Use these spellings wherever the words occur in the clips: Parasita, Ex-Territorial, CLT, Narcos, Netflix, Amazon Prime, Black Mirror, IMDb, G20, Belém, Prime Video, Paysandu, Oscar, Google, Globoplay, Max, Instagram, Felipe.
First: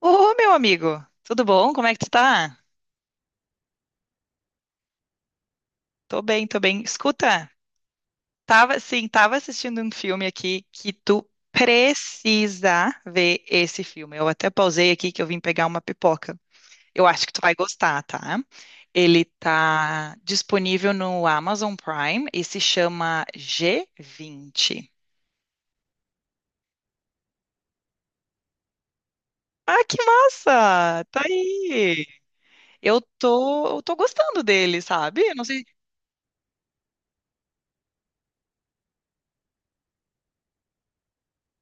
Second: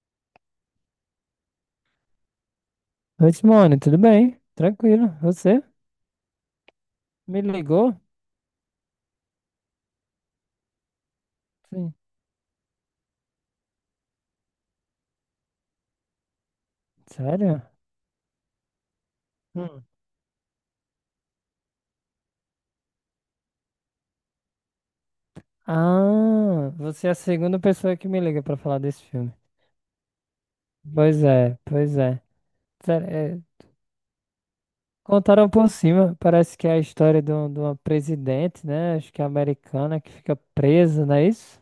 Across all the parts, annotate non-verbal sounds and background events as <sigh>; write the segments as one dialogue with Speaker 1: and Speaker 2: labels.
Speaker 1: Ô, meu amigo, tudo bom? Como é que tu tá?
Speaker 2: Oi, Simone, tudo bem? Tranquilo. Você
Speaker 1: Tô bem, tô bem.
Speaker 2: me
Speaker 1: Escuta,
Speaker 2: ligou?
Speaker 1: tava, sim, tava assistindo um filme aqui que tu
Speaker 2: Sim.
Speaker 1: precisa ver esse filme. Eu até pausei aqui que eu vim pegar uma pipoca. Eu acho que tu vai
Speaker 2: Sério?
Speaker 1: gostar, tá? Ele
Speaker 2: Hum.
Speaker 1: tá disponível no Amazon Prime e se chama G20.
Speaker 2: Ah, você é a segunda pessoa que me liga pra falar desse filme.
Speaker 1: Ah, que massa! Tá
Speaker 2: Pois é, pois
Speaker 1: aí.
Speaker 2: é.
Speaker 1: Eu
Speaker 2: Sério,
Speaker 1: tô, eu tô gostando dele, sabe? Eu não
Speaker 2: contaram
Speaker 1: sei.
Speaker 2: por cima, parece que é a história de, de uma presidente, né? Acho que é americana que fica presa, não é isso?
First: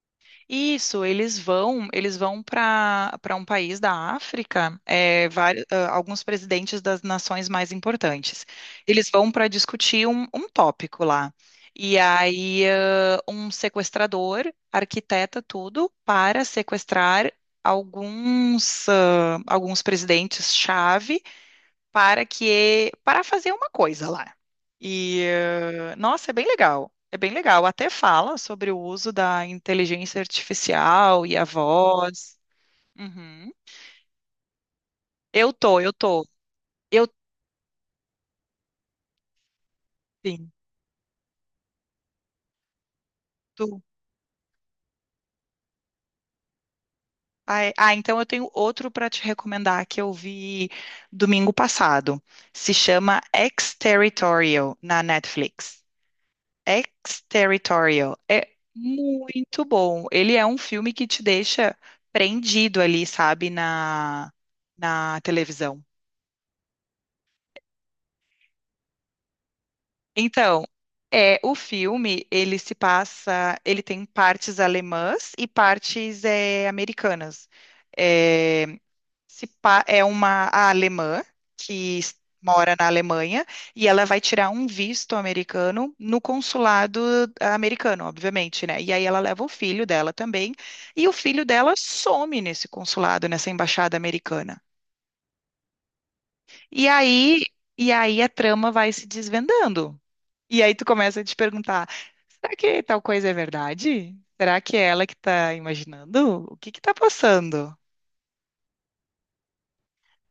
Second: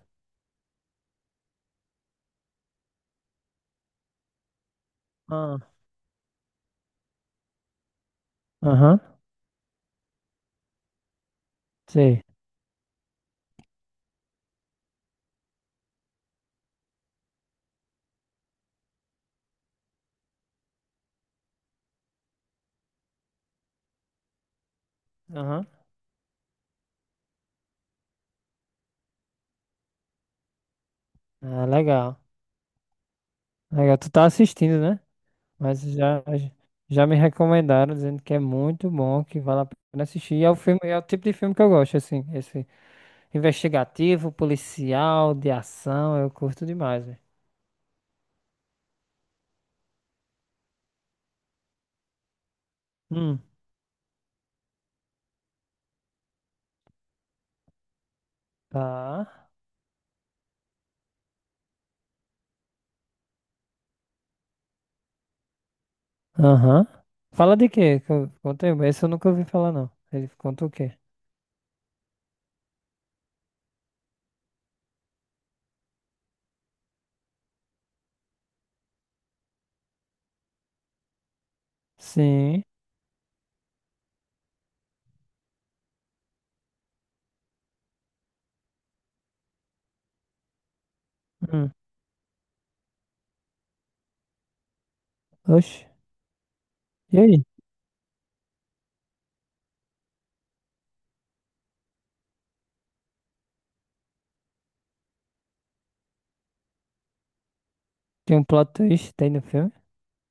Speaker 1: Isso, eles vão para um país da África, é,
Speaker 2: Ah.
Speaker 1: vários, alguns presidentes das nações mais importantes.
Speaker 2: Aham,
Speaker 1: Eles vão para discutir um tópico lá. E
Speaker 2: sei.
Speaker 1: aí, um sequestrador arquiteta tudo para sequestrar alguns, alguns presidentes-chave para fazer uma coisa lá. E
Speaker 2: Aham.
Speaker 1: nossa, é bem legal. É bem legal. Até fala sobre o uso da inteligência artificial e a
Speaker 2: Ah, legal.
Speaker 1: voz. Uhum.
Speaker 2: Legal, tu tá assistindo, né?
Speaker 1: Eu tô,
Speaker 2: Mas
Speaker 1: eu
Speaker 2: já,
Speaker 1: tô.
Speaker 2: já
Speaker 1: Eu
Speaker 2: me recomendaram, dizendo que é muito bom, que vale a pena assistir. E é
Speaker 1: sim,
Speaker 2: o filme, é o tipo de filme que eu gosto, assim, esse
Speaker 1: tu.
Speaker 2: investigativo, policial, de ação, eu curto demais, velho.
Speaker 1: Ah, então eu tenho outro para te recomendar que eu vi domingo passado. Se chama
Speaker 2: Hum,
Speaker 1: Ex-Territorial na Netflix. Exterritorial é
Speaker 2: tá.
Speaker 1: muito bom. Ele é um filme que te deixa prendido ali, sabe, na televisão.
Speaker 2: Aham. Fala de quê? Conta aí. Esse eu nunca ouvi falar, não. Ele
Speaker 1: Então,
Speaker 2: conta o quê?
Speaker 1: é o filme, ele se passa, ele tem partes alemãs e partes americanas. É, se pa- é uma a alemã que s-
Speaker 2: Sim.
Speaker 1: mora na Alemanha e ela vai tirar um visto americano no consulado americano, obviamente, né? E aí ela leva o filho dela também e o filho
Speaker 2: Hum.
Speaker 1: dela some nesse consulado, nessa embaixada americana.
Speaker 2: Oxe.
Speaker 1: E
Speaker 2: E
Speaker 1: aí,
Speaker 2: aí?
Speaker 1: e aí a trama vai se desvendando. E aí tu começa a te perguntar, será que tal coisa é verdade? Será que é ela que tá imaginando? O que que tá passando?
Speaker 2: Tem um plot twist, tem no filme?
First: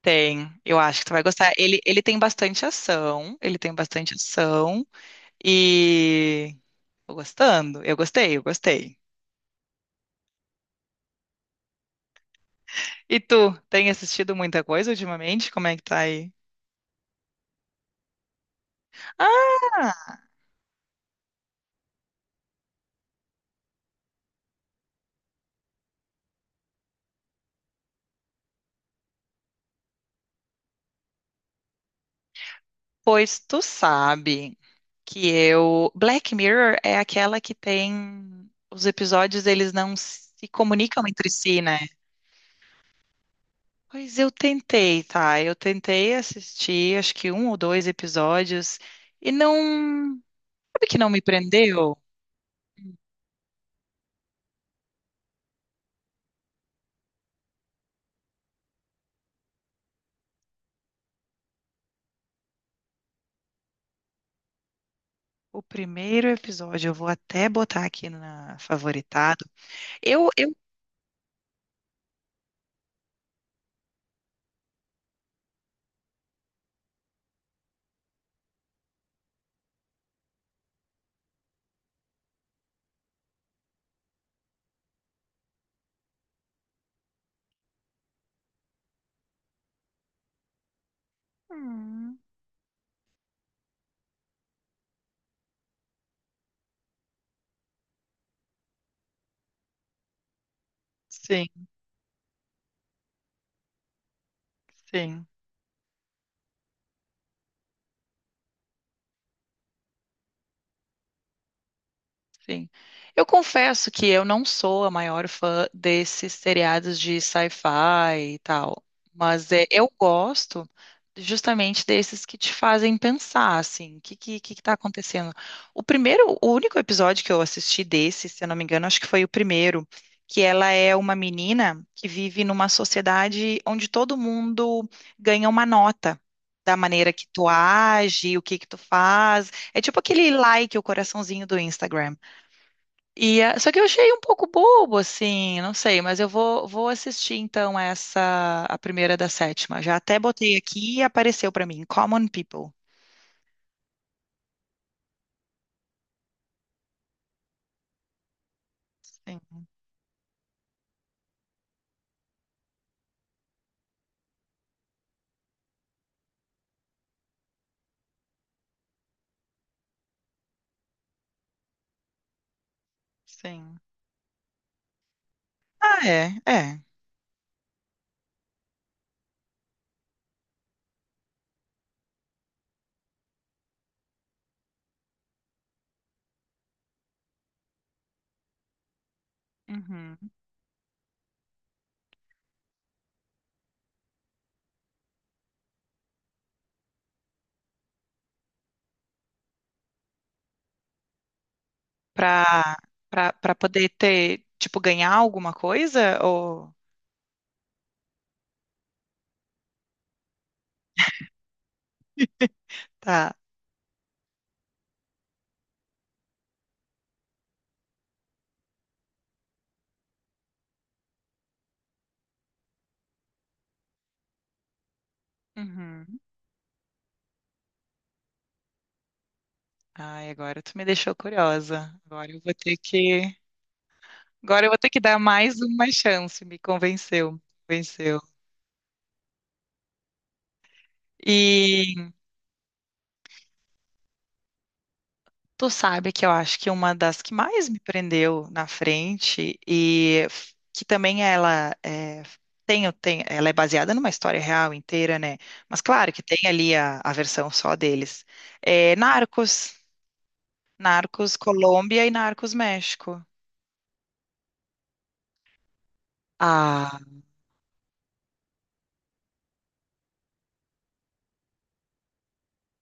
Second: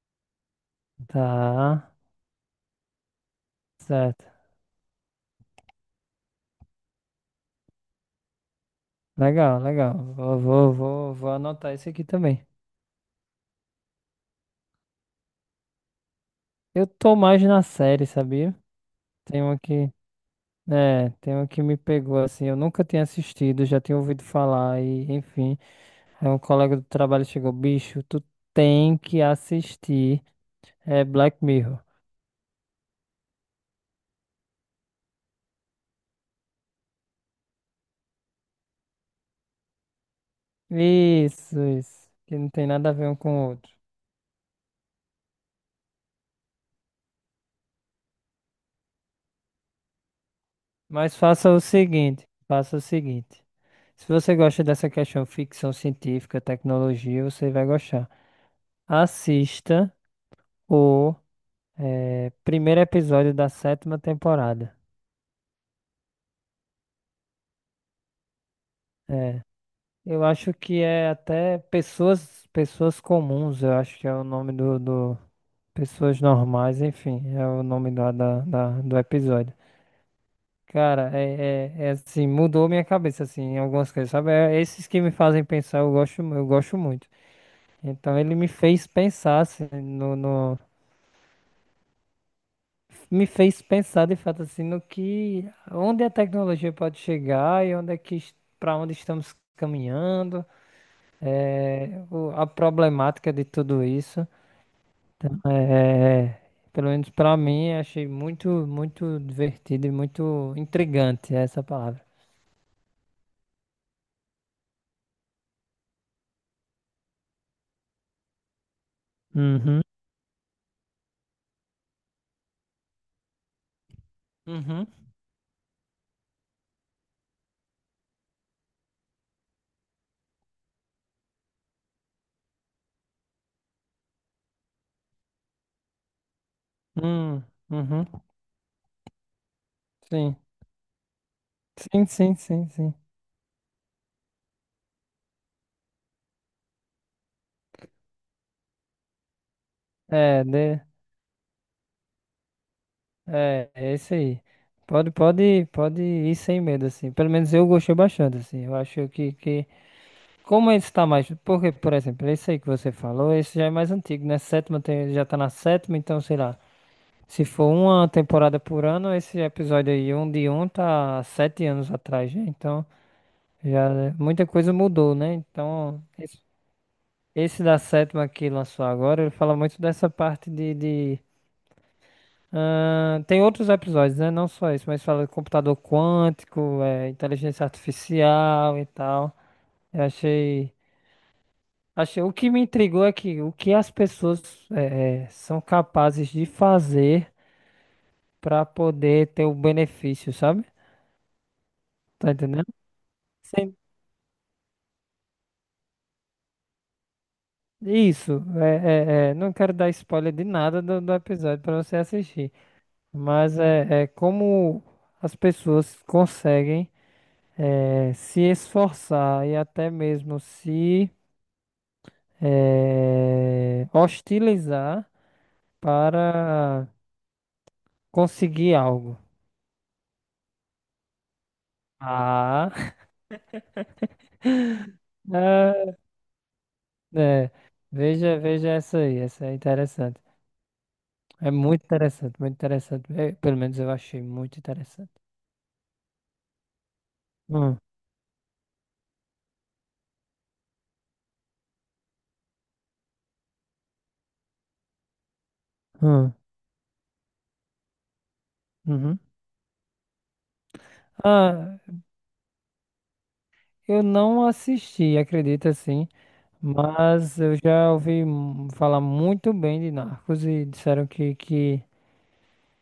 Speaker 1: Tem, eu acho que tu vai gostar. Ele,
Speaker 2: Tá.
Speaker 1: ele tem bastante ação, ele tem bastante
Speaker 2: Certo.
Speaker 1: ação e tô gostando. Eu gostei.
Speaker 2: Legal, legal. Vou anotar esse aqui também.
Speaker 1: E tu, tem assistido muita coisa ultimamente? Como é que tá aí?
Speaker 2: Eu tô mais na série, sabia? Tem uma que,
Speaker 1: Ah,
Speaker 2: tem uma que me pegou assim, eu nunca tinha assistido, já tinha ouvido falar e, enfim, aí um colega do trabalho chegou, bicho, tu tem que assistir, é Black Mirror.
Speaker 1: pois tu sabe que eu Black Mirror é aquela que tem os episódios, eles não se comunicam entre
Speaker 2: Isso,
Speaker 1: si, né?
Speaker 2: isso, que não tem nada a ver um com o outro.
Speaker 1: Pois eu tentei, tá? Eu tentei assistir, acho que um ou dois episódios e não, sabe que não
Speaker 2: Mas
Speaker 1: me
Speaker 2: faça o
Speaker 1: prendeu?
Speaker 2: seguinte, faça o seguinte. Se você gosta dessa questão ficção científica, tecnologia, você vai gostar. Assista o primeiro episódio da sétima temporada.
Speaker 1: O primeiro episódio, eu vou até botar aqui na
Speaker 2: É,
Speaker 1: favoritado.
Speaker 2: eu
Speaker 1: Eu,
Speaker 2: acho
Speaker 1: eu...
Speaker 2: que é até pessoas, pessoas comuns, eu acho que é o nome do pessoas normais, enfim, é o nome do episódio. Cara, é assim, mudou minha cabeça, assim, em algumas coisas, sabe? É, esses que me fazem pensar, eu gosto muito. Então ele me fez pensar, assim,
Speaker 1: Hum.
Speaker 2: me fez pensar de fato, assim, no que, onde a tecnologia pode chegar e onde é que, para onde estamos caminhando.
Speaker 1: Sim,
Speaker 2: É, a problemática de tudo isso,
Speaker 1: sim.
Speaker 2: então, pelo menos pra mim, achei muito, muito divertido e muito intrigante essa palavra.
Speaker 1: Sim. Eu confesso que eu não sou a maior fã desses seriados de sci-fi e tal, mas é,
Speaker 2: Uhum,
Speaker 1: eu gosto justamente desses que te fazem pensar, assim, o que que tá
Speaker 2: uhum,
Speaker 1: acontecendo? O primeiro, o único episódio que eu assisti desse, se eu não me engano, acho que foi o primeiro, que ela é uma menina que vive numa sociedade onde todo mundo ganha uma nota. Da maneira que
Speaker 2: hum,
Speaker 1: tu
Speaker 2: uhum,
Speaker 1: age, o que que tu faz. É tipo aquele
Speaker 2: sim,
Speaker 1: like, o coraçãozinho do
Speaker 2: sim,
Speaker 1: Instagram.
Speaker 2: sim, sim, sim.
Speaker 1: E, só que eu achei um pouco bobo, assim, não sei, mas eu vou, vou assistir então essa, a primeira da sétima. Já até
Speaker 2: É,
Speaker 1: botei
Speaker 2: de,
Speaker 1: aqui e apareceu pra mim, Common People.
Speaker 2: é isso aí. Pode, pode, pode ir sem medo, assim. Pelo menos eu gostei bastante, assim. Eu acho que,
Speaker 1: Sim,
Speaker 2: que... Como esse tá mais... Porque, por exemplo, esse aí que você falou, esse já é mais antigo, né? Sétima já tá na sétima, então, sei lá. Se for uma temporada por ano, esse episódio aí, um de um, tá 7 anos atrás, né? Então,
Speaker 1: sim.
Speaker 2: já muita coisa mudou, né? Então,
Speaker 1: Ah, é,
Speaker 2: esse,
Speaker 1: é.
Speaker 2: esse da sétima que lançou agora, ele fala muito dessa parte tem outros episódios, né? Não só isso, mas fala de computador quântico, é, inteligência artificial e tal. Eu
Speaker 1: Uhum.
Speaker 2: achei, achei. O que me intrigou é que o que as pessoas são capazes de fazer para poder ter o benefício, sabe? Tá entendendo?
Speaker 1: Pra, pra
Speaker 2: Sem-
Speaker 1: poder ter, tipo, ganhar alguma coisa? Ou.
Speaker 2: Isso, não quero dar spoiler de nada do, do episódio para você assistir,
Speaker 1: Tá.
Speaker 2: mas é como as pessoas conseguem se esforçar e até mesmo se hostilizar
Speaker 1: Uhum.
Speaker 2: para conseguir algo.
Speaker 1: Ai, agora tu me deixou curiosa. Agora eu vou ter
Speaker 2: Ah,
Speaker 1: que. Agora eu vou ter
Speaker 2: <laughs>
Speaker 1: que dar mais uma
Speaker 2: ah,
Speaker 1: chance, me convenceu.
Speaker 2: é,
Speaker 1: Convenceu.
Speaker 2: veja, veja essa aí, essa é interessante. É muito
Speaker 1: E
Speaker 2: interessante, muito interessante. É, pelo menos eu achei muito interessante.
Speaker 1: tu sabe que eu acho que uma das que mais
Speaker 2: Hum,
Speaker 1: me prendeu na frente e que também ela é, tem, tem, ela é baseada numa história real inteira, né? Mas claro que
Speaker 2: hum.
Speaker 1: tem ali a versão só deles. É
Speaker 2: Uhum.
Speaker 1: Narcos, Narcos
Speaker 2: Ah,
Speaker 1: Colômbia e Narcos México.
Speaker 2: eu não assisti, acredita assim,
Speaker 1: Ah,
Speaker 2: mas eu já ouvi falar muito bem de Narcos e disseram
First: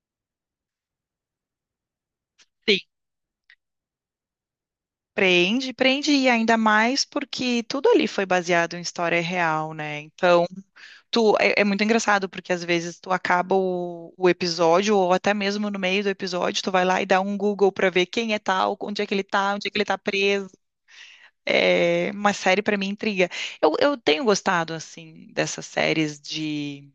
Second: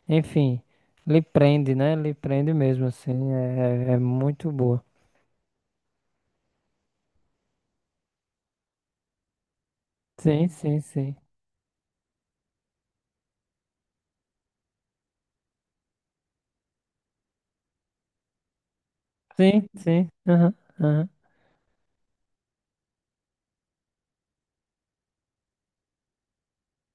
Speaker 2: enfim, lhe prende, né? Lhe prende
Speaker 1: sim.
Speaker 2: mesmo, assim, é muito boa.
Speaker 1: Prende, prende e ainda mais porque tudo ali foi baseado em história real, né? Então
Speaker 2: Sim, sim, sim.
Speaker 1: tu, é, é muito engraçado, porque às vezes tu acaba o episódio, ou até mesmo no meio do episódio, tu vai lá e dá um Google pra ver quem é tal, onde é que ele tá, onde
Speaker 2: Sim,
Speaker 1: é que ele tá
Speaker 2: sim.
Speaker 1: preso.
Speaker 2: Aham, aham.
Speaker 1: É uma série pra mim intriga. Eu tenho gostado, assim, dessas séries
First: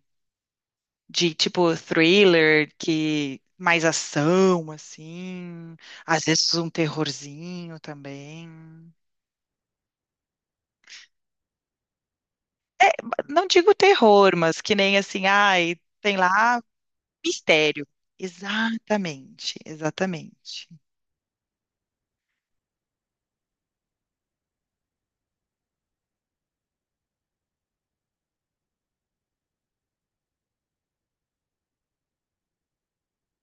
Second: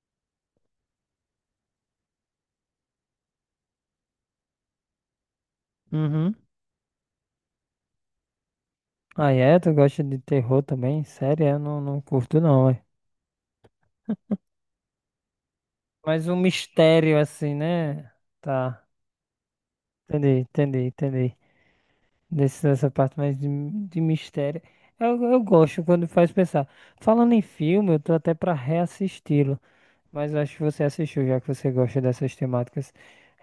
Speaker 1: de tipo thriller, que mais ação, assim, às
Speaker 2: Uhum.
Speaker 1: vezes um terrorzinho também.
Speaker 2: Ah, é? Tu gosta de terror também? Sério? Eu não, não curto não, ué.
Speaker 1: Não digo terror, mas que nem assim, ai, tem
Speaker 2: Mas um
Speaker 1: lá
Speaker 2: mistério assim,
Speaker 1: mistério.
Speaker 2: né? Tá,
Speaker 1: Exatamente,
Speaker 2: entendi,
Speaker 1: exatamente.
Speaker 2: entendi, entendi. Dessa parte mais de mistério. Eu gosto quando faz pensar. Falando em filme, eu tô até pra reassisti-lo. Mas eu acho que você assistiu, já que você gosta dessas temáticas.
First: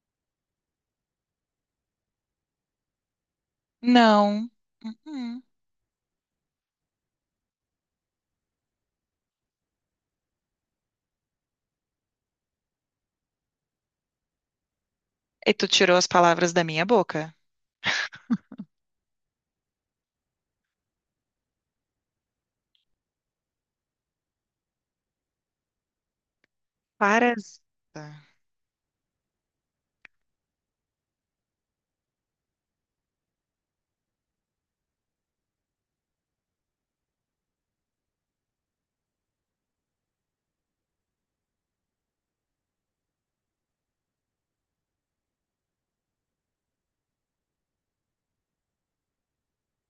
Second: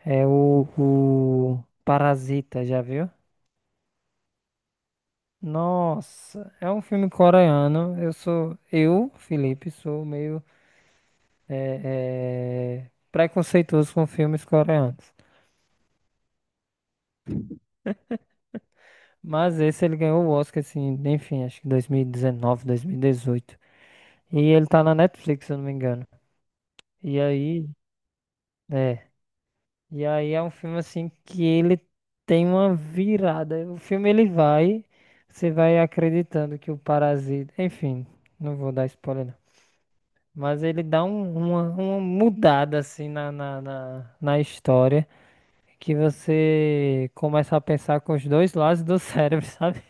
Speaker 2: É o Parasita, já viu?
Speaker 1: Não. Uhum.
Speaker 2: Nossa, é um filme coreano. Eu sou. Eu, Felipe, sou meio preconceituoso com filmes coreanos.
Speaker 1: E tu tirou as palavras da minha boca.
Speaker 2: Mas esse ele ganhou o Oscar, assim, enfim, acho que 2019, 2018. E dezenove, 2018. E ele tá na Netflix, se eu não me engano. E
Speaker 1: Parasita.
Speaker 2: aí, é. E aí é um filme assim que ele tem uma virada. O filme ele vai, você vai acreditando que o parasita, enfim, não vou dar spoiler não. Mas ele dá uma mudada assim na história que você começa a pensar com os dois lados do cérebro, <laughs> sabe?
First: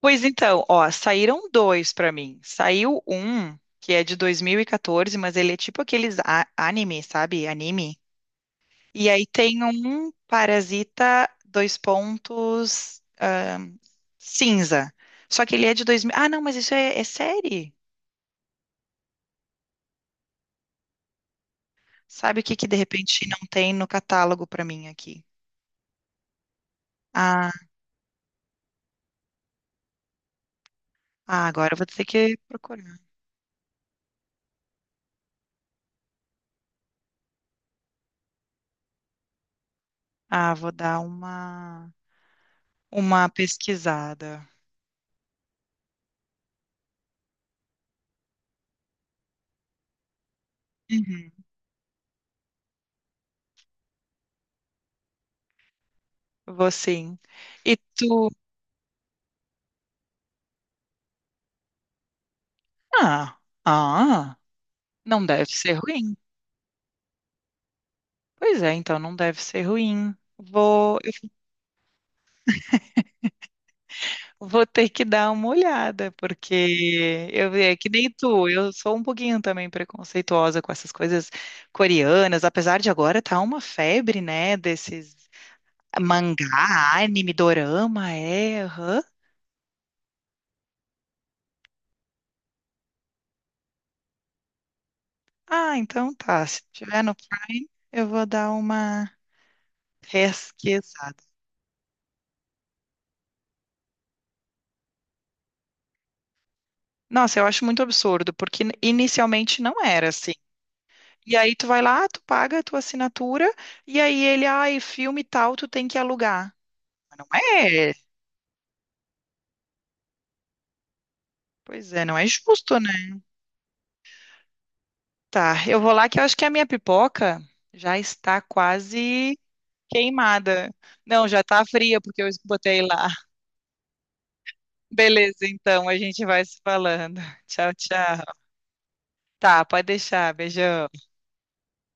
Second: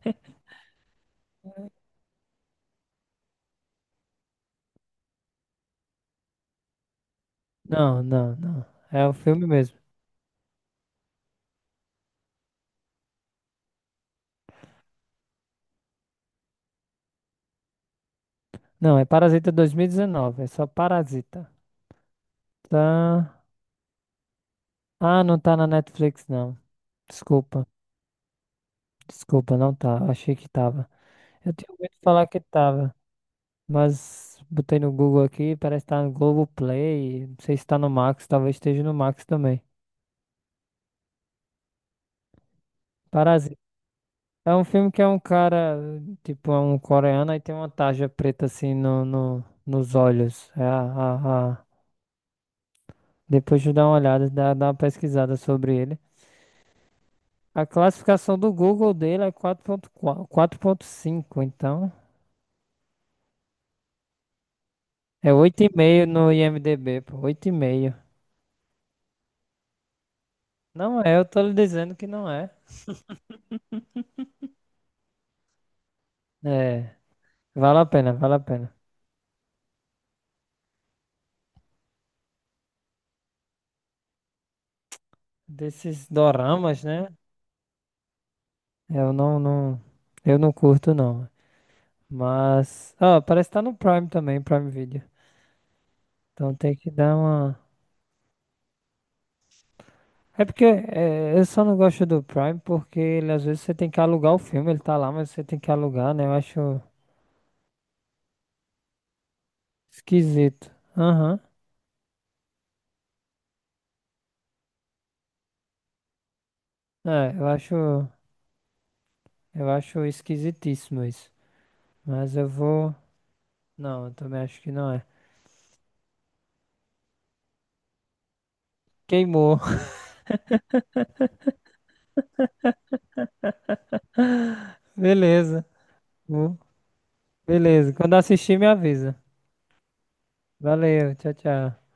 Speaker 1: Pois então, ó, saíram dois pra mim. Saiu um que é de 2014, mas ele é tipo aqueles anime, sabe? Anime.
Speaker 2: Não, não, não. É
Speaker 1: E
Speaker 2: o
Speaker 1: aí
Speaker 2: filme
Speaker 1: tem
Speaker 2: mesmo.
Speaker 1: um Parasita, dois pontos, cinza. Só que ele é de 2000. Ah, não, mas isso é, é série.
Speaker 2: Não, é Parasita 2019, é só Parasita.
Speaker 1: Sabe o que que de repente
Speaker 2: Tá.
Speaker 1: não tem no catálogo pra mim
Speaker 2: Ah,
Speaker 1: aqui?
Speaker 2: não tá na Netflix não.
Speaker 1: Ah,
Speaker 2: Desculpa. Desculpa, não tá. Achei que tava.
Speaker 1: ah,
Speaker 2: Eu tinha
Speaker 1: agora eu vou
Speaker 2: ouvido
Speaker 1: ter
Speaker 2: falar
Speaker 1: que
Speaker 2: que tava,
Speaker 1: procurar.
Speaker 2: mas botei no Google aqui, parece que tá no Globoplay. Não sei se tá no Max, talvez esteja no Max também.
Speaker 1: Ah, vou dar uma
Speaker 2: Parasita.
Speaker 1: pesquisada.
Speaker 2: É um filme que é um cara, tipo, é um coreano e tem uma tarja preta assim nos olhos.
Speaker 1: Uhum.
Speaker 2: Depois de dar uma olhada, dá uma pesquisada sobre ele.
Speaker 1: Vou sim.
Speaker 2: A
Speaker 1: E tu?
Speaker 2: classificação do Google dele é quatro ponto ponto cinco então.
Speaker 1: Ah, ah, não
Speaker 2: É
Speaker 1: deve ser
Speaker 2: 8,5
Speaker 1: ruim.
Speaker 2: no IMDb, pô, 8,5.
Speaker 1: Pois é, então não deve ser ruim. Vou,
Speaker 2: Não é, eu
Speaker 1: <laughs>
Speaker 2: tô lhe dizendo que não é.
Speaker 1: eu vou ter que dar uma olhada,
Speaker 2: É,
Speaker 1: porque eu é
Speaker 2: vale a
Speaker 1: que nem
Speaker 2: pena, vale a
Speaker 1: tu, eu
Speaker 2: pena.
Speaker 1: sou um pouquinho também preconceituosa com essas coisas coreanas, apesar de agora tá uma febre, né, desses
Speaker 2: Desses doramas,
Speaker 1: mangá,
Speaker 2: né?
Speaker 1: anime, dorama, é. Aham.
Speaker 2: Eu não, não, eu não curto não. Mas, ah, parece que tá no Prime também, Prime Video.
Speaker 1: Ah, então tá.
Speaker 2: Então
Speaker 1: Se
Speaker 2: tem que
Speaker 1: tiver no
Speaker 2: dar uma.
Speaker 1: Prime, eu vou dar uma
Speaker 2: É porque
Speaker 1: pesquisada.
Speaker 2: eu só não gosto do Prime porque ele, às vezes você tem que alugar o filme, ele tá lá, mas você tem que alugar, né? Eu acho
Speaker 1: Nossa, eu acho muito absurdo, porque inicialmente não era assim.
Speaker 2: esquisito.
Speaker 1: E
Speaker 2: Aham.
Speaker 1: aí tu vai lá, tu paga a tua assinatura, e aí ele, ai, filme tal, tu tem que alugar. Mas não
Speaker 2: É,
Speaker 1: é.
Speaker 2: eu acho esquisitíssimo isso.
Speaker 1: Pois é, não é
Speaker 2: Mas eu
Speaker 1: justo, né?
Speaker 2: vou. Não, eu também acho que não é.
Speaker 1: Tá, eu vou lá que eu acho que a minha pipoca já está quase
Speaker 2: Queimou.
Speaker 1: queimada. Não, já tá fria, porque eu botei lá. Beleza,
Speaker 2: Beleza.
Speaker 1: então, a gente vai
Speaker 2: Hum,
Speaker 1: se falando. Tchau,
Speaker 2: Beleza. Quando
Speaker 1: tchau.
Speaker 2: assistir, me avisa.
Speaker 1: Tá, pode deixar. Beijão.
Speaker 2: Valeu. Tchau, tchau.